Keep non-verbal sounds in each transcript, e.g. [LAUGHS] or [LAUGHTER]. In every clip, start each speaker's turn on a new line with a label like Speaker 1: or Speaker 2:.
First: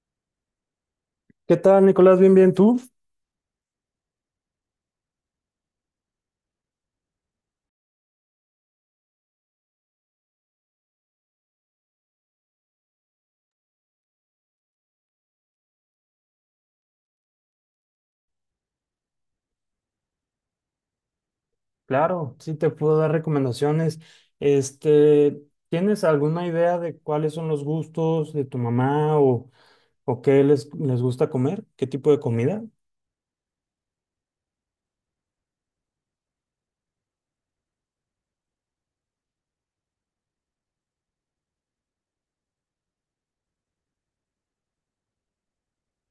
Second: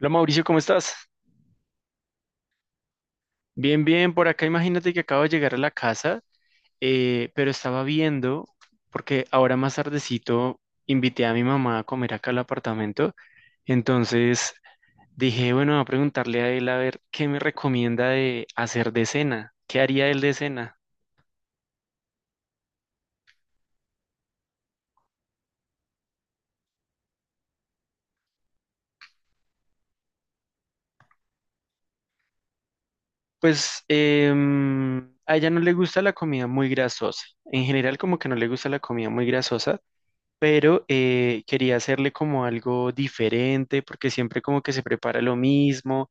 Speaker 1: Hola Mauricio, ¿cómo estás?
Speaker 2: ¿Qué tal, Nicolás? Bien, bien, ¿tú?
Speaker 1: Bien, bien, por acá imagínate que acabo de llegar a la casa, pero estaba viendo, porque ahora más tardecito invité a mi mamá a comer acá al apartamento, entonces dije, bueno, voy a preguntarle a él a ver qué me recomienda de hacer de cena, qué haría él de cena.
Speaker 2: Claro, sí te puedo dar recomendaciones. Este, ¿Tienes alguna idea de cuáles son los gustos de tu mamá o qué les gusta comer? ¿Qué tipo de comida?
Speaker 1: Pues a ella no le gusta la comida muy grasosa, en general como que no le gusta la comida muy grasosa, pero quería hacerle como algo diferente, porque siempre como que se prepara lo mismo.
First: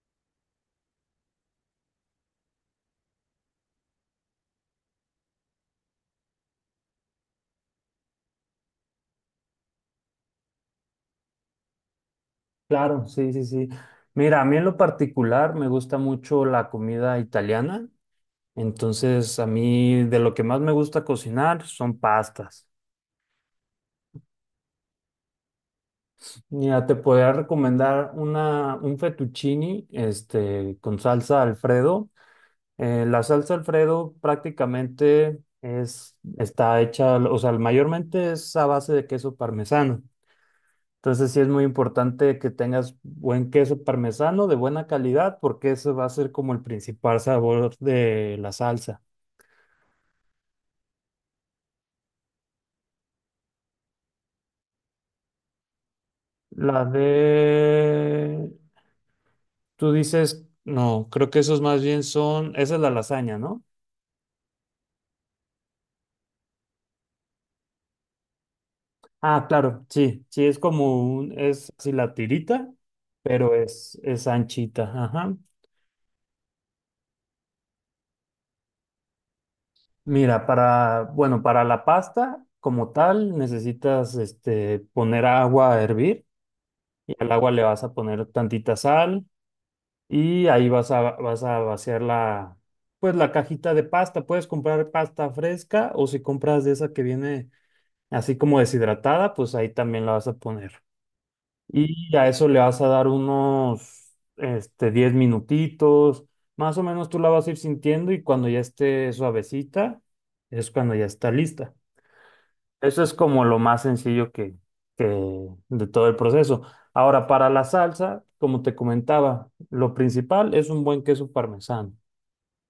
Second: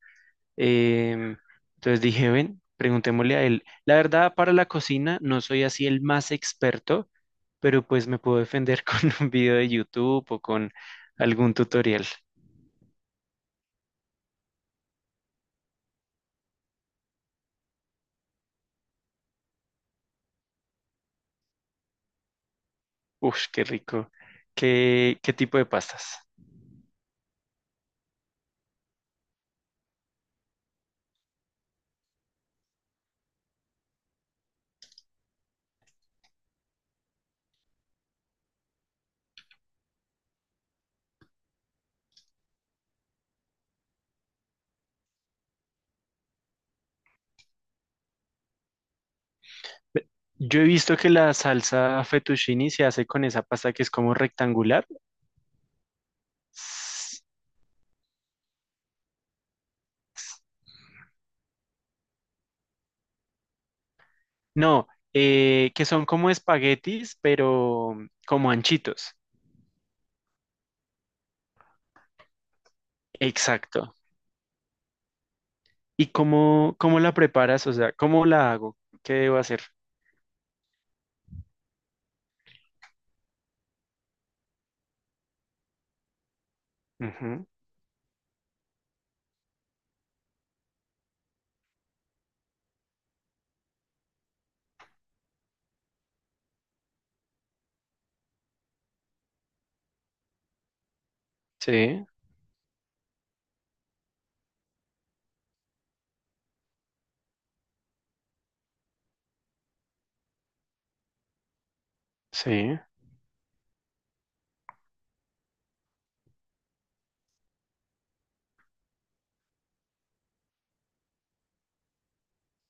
Speaker 1: em, entonces dije, ven, preguntémosle a él. La verdad, para la cocina no soy así el más experto, pero pues me puedo defender [LAUGHS] con un video de YouTube o con algún tutorial.
Speaker 2: Claro, sí, sí, sí. Mira, a mí en lo particular me gusta mucho la comida italiana. Entonces, a mí de lo que más me gusta cocinar son pastas.
Speaker 1: Uf, qué rico. Qué tipo de pastas?
Speaker 2: Mira, te podría recomendar un fettuccine, con salsa Alfredo. La salsa Alfredo prácticamente está hecha, o sea, mayormente es a base de queso parmesano. Entonces sí es muy importante que tengas buen queso parmesano de buena calidad porque ese va a ser como el principal sabor de la salsa.
Speaker 1: Yo he visto que la salsa fettuccine se hace con esa pasta que es como rectangular.
Speaker 2: La de... Tú dices, no, creo que esos más bien esa es la lasaña, ¿no?
Speaker 1: No, que son como espaguetis, pero como anchitos.
Speaker 2: Ah, claro, sí, sí, es como es así la tirita, pero
Speaker 1: Exacto.
Speaker 2: es anchita, ajá.
Speaker 1: ¿Y cómo la preparas? O sea, ¿cómo la hago? ¿Qué debo hacer?
Speaker 2: Mira, bueno, para la pasta como tal necesitas poner agua a hervir y al
Speaker 1: Ujú.
Speaker 2: agua le vas a poner tantita sal y ahí vas a vaciar pues la cajita de pasta. Puedes comprar pasta fresca o si compras de esa que viene así como deshidratada, pues ahí también la vas a poner.
Speaker 1: Sí,
Speaker 2: Y a eso le vas a dar unos 10 minutitos, más o menos tú la vas a ir sintiendo y cuando ya esté suavecita es cuando ya está lista.
Speaker 1: sí.
Speaker 2: Eso es como lo más sencillo que de todo el proceso. Ahora, para la salsa, como te comentaba, lo principal es un buen queso parmesano.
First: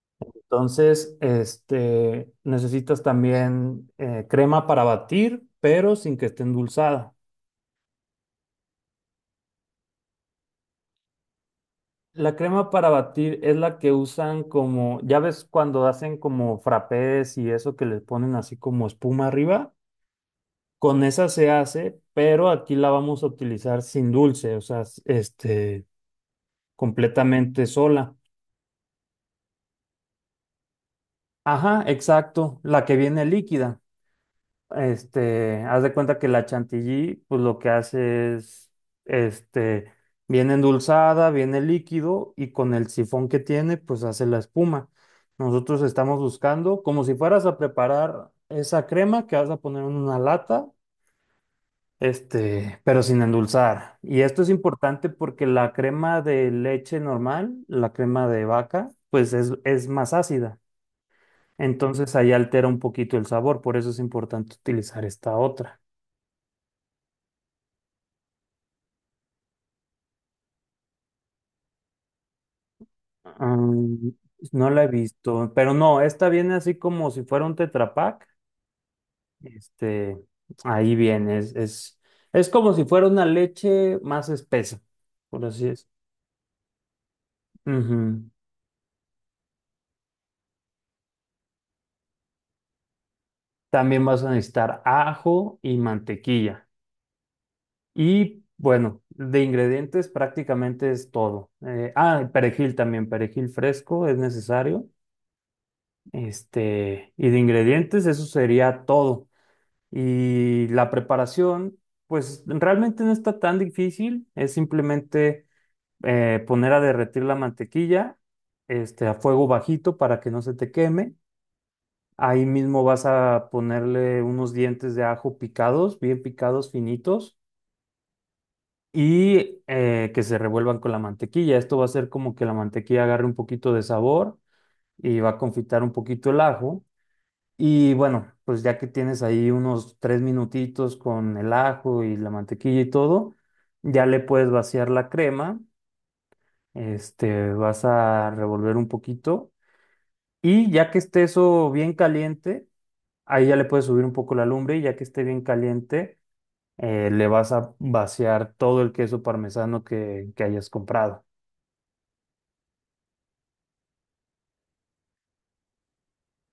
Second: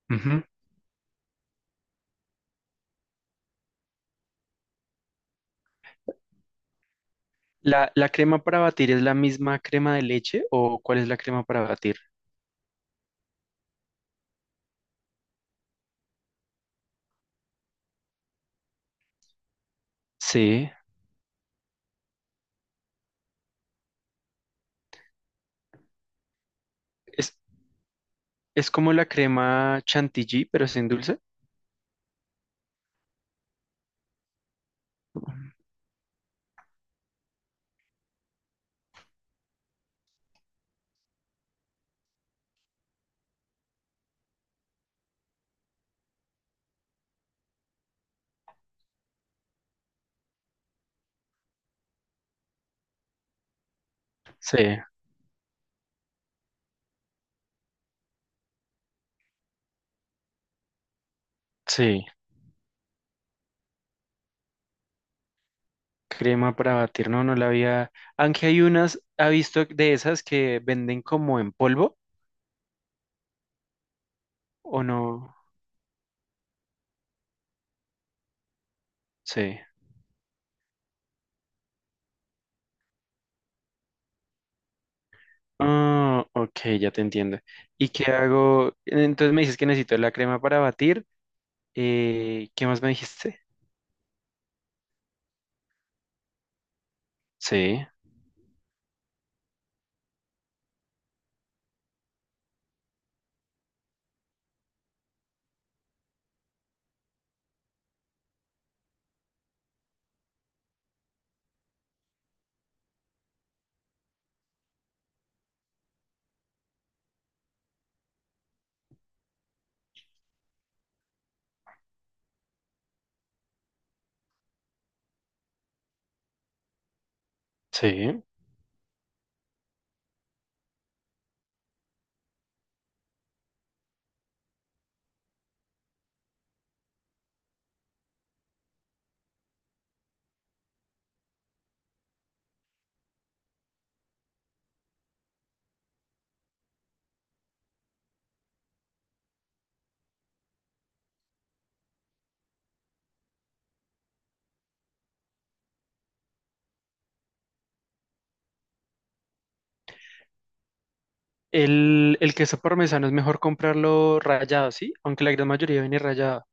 Speaker 1: Ujú.
Speaker 2: Entonces, necesitas también crema para batir, pero sin que esté endulzada.
Speaker 1: La crema para batir es la misma crema de leche o cuál es la crema para batir?
Speaker 2: La crema para batir es la que usan como, ya ves cuando hacen como frappés y eso que les ponen así como espuma arriba.
Speaker 1: Sí.
Speaker 2: Con esa se hace, pero aquí la vamos a utilizar sin dulce, o sea,
Speaker 1: Es,
Speaker 2: completamente sola.
Speaker 1: es como la crema chantilly, pero sin dulce.
Speaker 2: Ajá, exacto, la que viene líquida. Haz de cuenta que la chantilly, pues lo que hace es, este, viene endulzada, viene líquido y con el sifón que tiene, pues hace la espuma. Nosotros estamos buscando, como si fueras a preparar esa crema que vas a poner en una lata, pero sin endulzar. Y esto es
Speaker 1: Sí,
Speaker 2: importante porque la crema de leche normal, la crema de vaca, pues es más ácida.
Speaker 1: sí.
Speaker 2: Entonces ahí altera un poquito el sabor, por eso es importante utilizar esta otra.
Speaker 1: Crema para batir, no, no la había. Aunque hay unas, ¿ha visto de esas que venden como en polvo
Speaker 2: Mm, no
Speaker 1: o
Speaker 2: la he
Speaker 1: no?
Speaker 2: visto, pero no, esta viene así como si fuera un Tetra Pak.
Speaker 1: Sí.
Speaker 2: Este, ahí viene, es como si fuera una leche más espesa, por así es.
Speaker 1: Ah, ok, ya te entiendo. ¿Y qué
Speaker 2: Ujú.
Speaker 1: hago? Entonces me dices que necesito la crema para batir. ¿Qué más me dijiste?
Speaker 2: También vas a necesitar ajo y mantequilla.
Speaker 1: Sí,
Speaker 2: Y bueno, de ingredientes prácticamente es todo. Perejil también, perejil fresco es necesario. Y de ingredientes, eso sería todo. Y la preparación, pues realmente no está tan difícil, es simplemente poner a derretir la mantequilla, a fuego bajito para que no se te queme. Ahí mismo vas a ponerle unos dientes de ajo picados, bien picados, finitos,
Speaker 1: sí.
Speaker 2: y que se revuelvan con la mantequilla. Esto va a hacer como que la mantequilla agarre un poquito de sabor y va a confitar un poquito el ajo. Y bueno, pues ya que tienes ahí unos 3 minutitos con el ajo y la mantequilla y todo, ya le puedes vaciar la crema, vas a revolver un poquito y ya que esté eso bien caliente, ahí ya le puedes subir un poco la lumbre y ya que esté bien caliente, le vas a vaciar todo el queso parmesano que hayas comprado.
Speaker 1: ¿El, el queso parmesano es mejor comprarlo rallado, sí? Aunque la gran mayoría viene rallado.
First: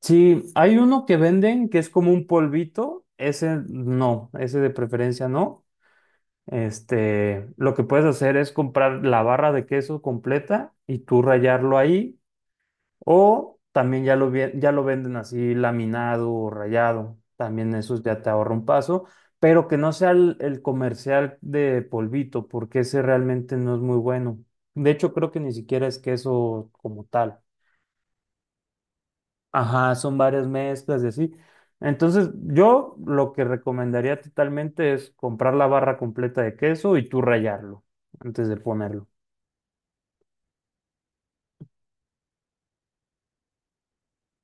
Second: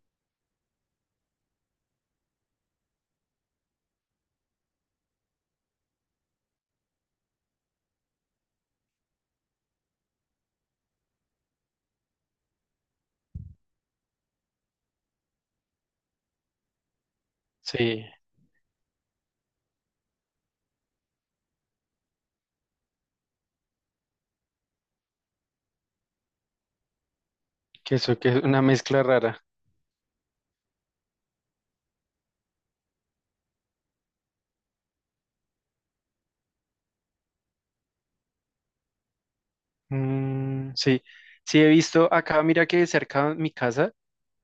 Speaker 2: Sí, hay uno que venden que es como un polvito, ese no, ese de preferencia no. Lo que puedes hacer es comprar la barra de queso completa y tú rayarlo ahí, o también ya lo ya lo venden así laminado o rayado. También eso
Speaker 1: Sí,
Speaker 2: ya te ahorra un paso, pero que no sea el comercial de polvito, porque ese realmente no es muy bueno. De hecho, creo que ni siquiera es queso como tal.
Speaker 1: queso que es una mezcla rara.
Speaker 2: Ajá, son varias mezclas y así. Entonces, yo lo que recomendaría totalmente es comprar la barra completa de queso y tú rallarlo antes de ponerlo.
Speaker 1: Mm, sí, sí he visto acá, mira que cerca de mi casa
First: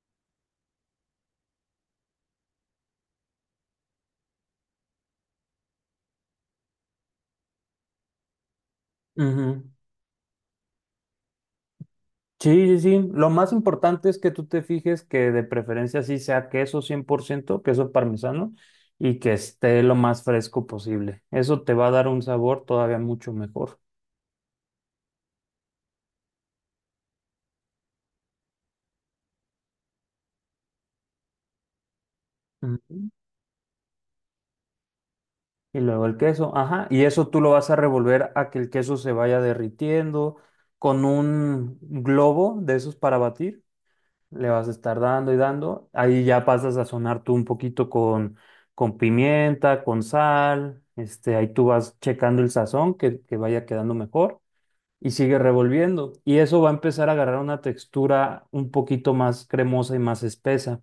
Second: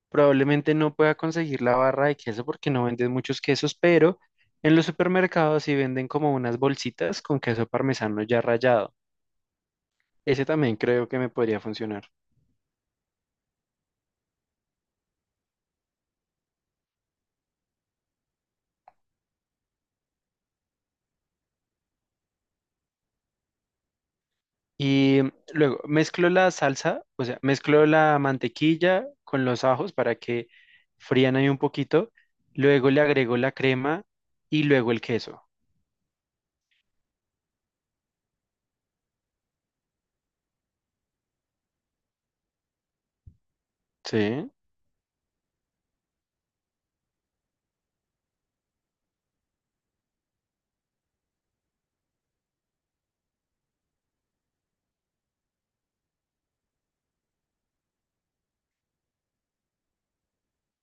Speaker 1: probablemente no pueda conseguir la barra de queso porque no venden muchos quesos, pero en los supermercados sí venden como unas bolsitas con queso parmesano ya rallado.
Speaker 2: Ujú.
Speaker 1: Ese también creo que me podría funcionar.
Speaker 2: Sí, sí, sí. Lo más importante es que tú te fijes que de preferencia sí sea queso 100% queso parmesano, y que esté lo más fresco posible. Eso te va a dar un sabor todavía mucho mejor.
Speaker 1: Y luego mezclo la salsa, o sea, mezclo la mantequilla con los ajos para que frían ahí un poquito. Luego le
Speaker 2: Ujú.
Speaker 1: agrego la crema y luego el queso.
Speaker 2: Y luego el queso, ajá, y eso tú lo vas a revolver a que el queso se vaya derritiendo con un globo de esos para batir, le
Speaker 1: Sí,
Speaker 2: vas a estar dando y dando, ahí ya pasas a sazonar tú un poquito con pimienta, con sal, ahí tú vas checando el sazón que vaya quedando mejor y sigue revolviendo y eso va a empezar a agarrar una textura un poquito más cremosa y más espesa.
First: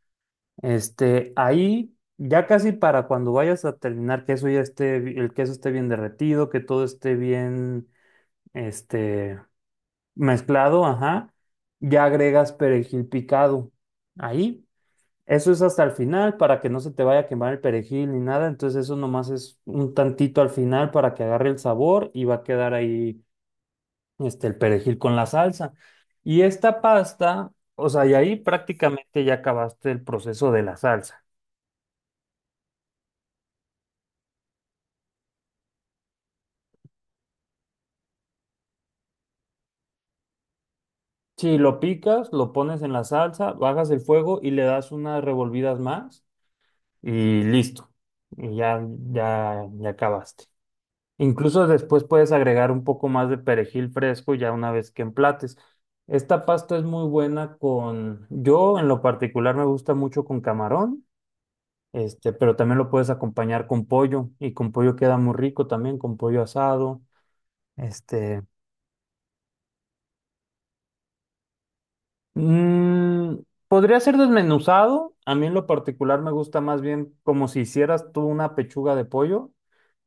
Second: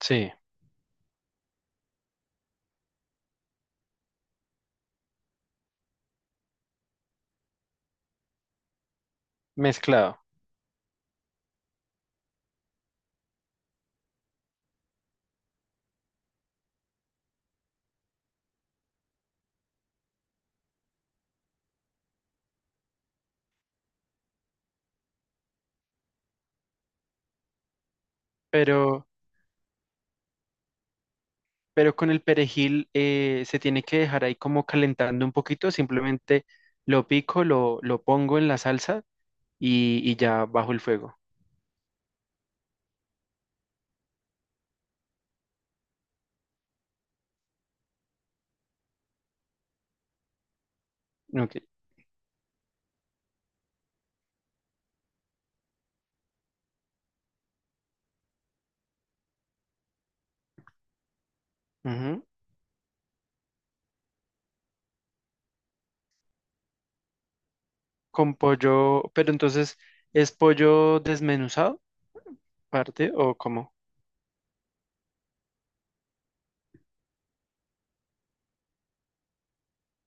Speaker 1: sí,
Speaker 2: Ahí ya casi para cuando vayas a terminar, que eso ya esté, el queso esté bien derretido, que todo esté bien, este,
Speaker 1: mezclado.
Speaker 2: mezclado, ajá, ya agregas perejil picado. Ahí, eso es hasta el final para que no se te vaya a quemar el perejil ni nada, entonces eso nomás es un tantito al final para que agarre el sabor y va a quedar ahí, el perejil con la salsa. Y esta pasta, o sea, y ahí
Speaker 1: Pero
Speaker 2: prácticamente ya acabaste el proceso de la salsa.
Speaker 1: pero con el perejil se tiene que dejar ahí como calentando un poquito, simplemente lo pico, lo pongo en la salsa y ya bajo el fuego.
Speaker 2: Si lo picas, lo pones en la salsa, bajas el fuego y le das unas revolvidas más y listo. Y ya, ya acabaste.
Speaker 1: Ok.
Speaker 2: Incluso después puedes agregar un poco más de perejil fresco ya una vez que emplates. Esta pasta es muy buena con, yo en lo particular me gusta mucho con camarón,
Speaker 1: Ujú.
Speaker 2: pero también lo puedes acompañar con pollo y con pollo queda muy rico también, con pollo asado.
Speaker 1: Con
Speaker 2: Este,
Speaker 1: pollo, pero entonces, ¿es pollo desmenuzado, parte o
Speaker 2: Mm,
Speaker 1: cómo?
Speaker 2: podría ser desmenuzado. A mí en lo particular me gusta más bien como si hicieras tú una pechuga de pollo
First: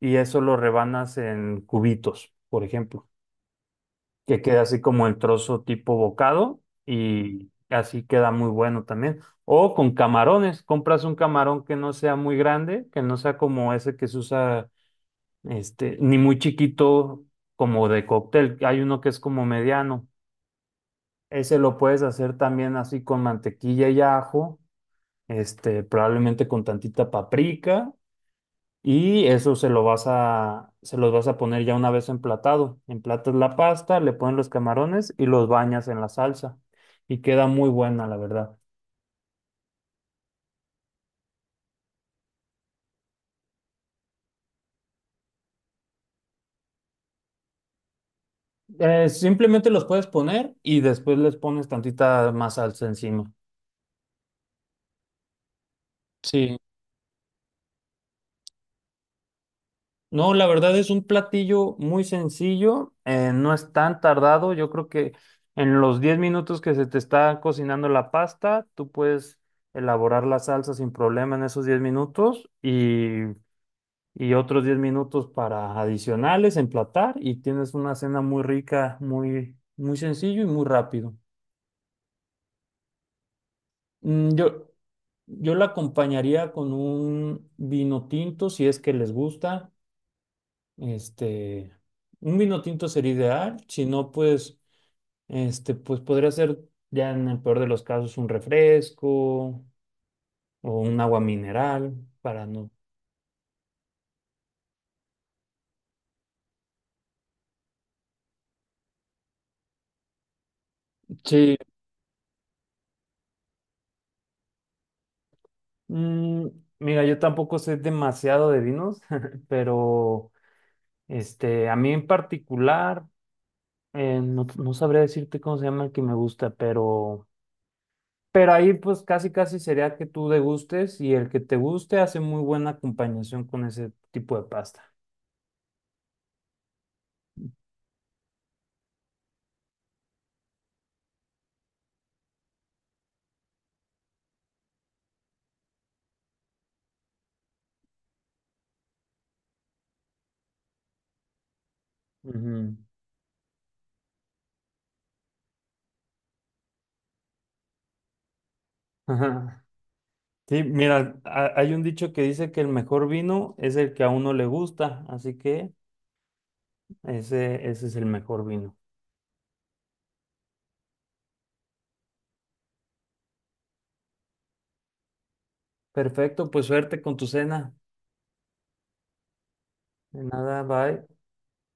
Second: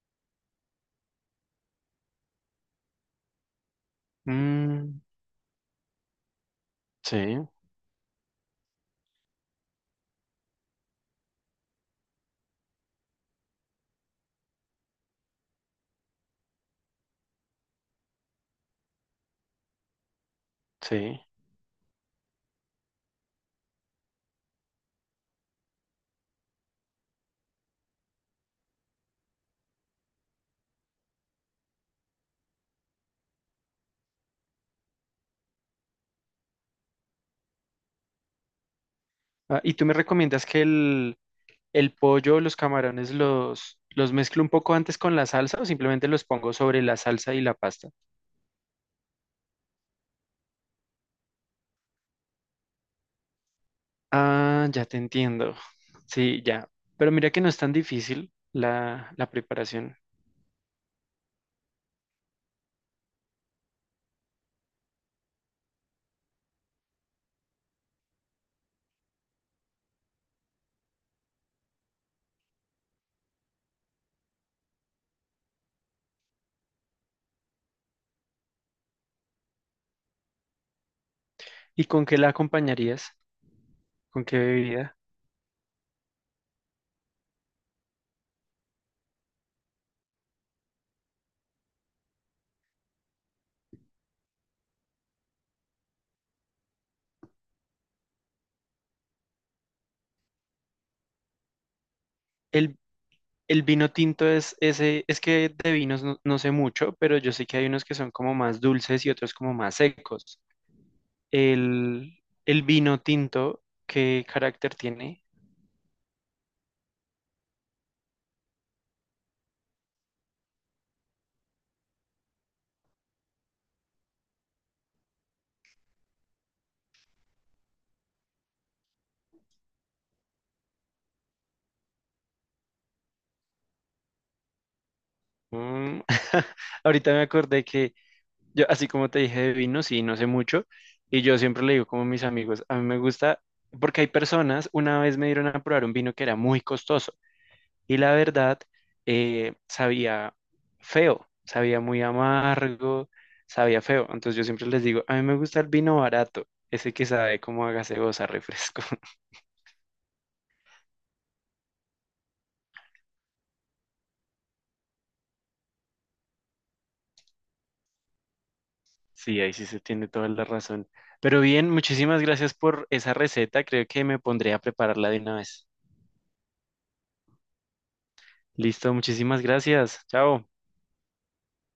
Speaker 2: y eso lo rebanas en cubitos, por ejemplo, que queda así
Speaker 1: Mm,
Speaker 2: como el trozo tipo bocado
Speaker 1: sí,
Speaker 2: y así queda muy bueno también. O con camarones, compras un camarón que no sea muy grande, que no sea como ese que se usa, ni muy chiquito como de cóctel. Hay uno que es como mediano,
Speaker 1: sí.
Speaker 2: ese lo puedes hacer también así con mantequilla y ajo, probablemente con tantita paprika y eso se los vas a poner ya una vez emplatado. Emplatas la pasta, le pones los camarones y los bañas en la salsa y queda muy buena, la verdad.
Speaker 1: Ah, ¿y tú me recomiendas que el pollo, los camarones, los mezclo un poco antes con la salsa o simplemente los pongo sobre la salsa y la pasta?
Speaker 2: Simplemente los puedes poner y después les pones tantita más salsa encima.
Speaker 1: Ah, ya te entiendo. Sí,
Speaker 2: Sí.
Speaker 1: ya. Pero mira que no es tan difícil la preparación.
Speaker 2: No, la verdad es un platillo muy sencillo, no es tan tardado. Yo creo que en los 10 minutos que se te está cocinando la pasta, tú puedes elaborar la salsa sin problema en esos 10 minutos y otros 10 minutos para adicionales, emplatar y tienes una cena muy rica, muy sencillo y muy rápido.
Speaker 1: ¿Y con qué la acompañarías? ¿Con
Speaker 2: Mm,
Speaker 1: qué
Speaker 2: Yo,
Speaker 1: bebida?
Speaker 2: yo la acompañaría con un vino tinto si es que les gusta. Este, un vino tinto sería ideal, si no, pues podría ser ya en el peor de los casos un refresco o un agua mineral para no.
Speaker 1: ¿El, el vino tinto es ese? Es que de vinos no, no sé mucho, pero yo sé que hay unos que son como más dulces y otros como más secos.
Speaker 2: Sí,
Speaker 1: El vino tinto, ¿qué carácter tiene?
Speaker 2: mm, mira, yo tampoco sé demasiado de vinos, [LAUGHS] pero a mí en particular, no sabría decirte cómo se llama el que me gusta, pero ahí pues casi casi sería que tú degustes y el que te guste hace muy buena acompañación con ese tipo de pasta.
Speaker 1: Mm. [LAUGHS] Ahorita me acordé que yo, así como te dije de vino, sí, no sé mucho, y yo siempre le digo como a mis amigos, a mí me gusta, porque hay personas, una vez me dieron a probar un vino que era muy costoso, y la verdad, sabía feo, sabía muy
Speaker 2: Ujú.
Speaker 1: amargo, sabía feo, entonces yo siempre les digo, a mí me gusta el vino barato, ese que sabe como a gaseosa, refresco. [LAUGHS]
Speaker 2: Ajá. Sí, mira, hay un dicho que dice que el mejor vino es el que a uno le gusta, así que ese es el mejor vino.
Speaker 1: Sí, ahí sí se tiene toda la razón. Pero bien, muchísimas gracias por esa receta, creo que me pondré a prepararla de una vez.
Speaker 2: Perfecto, pues suerte con tu cena.
Speaker 1: Listo, muchísimas gracias.
Speaker 2: De
Speaker 1: Chao.
Speaker 2: nada, bye.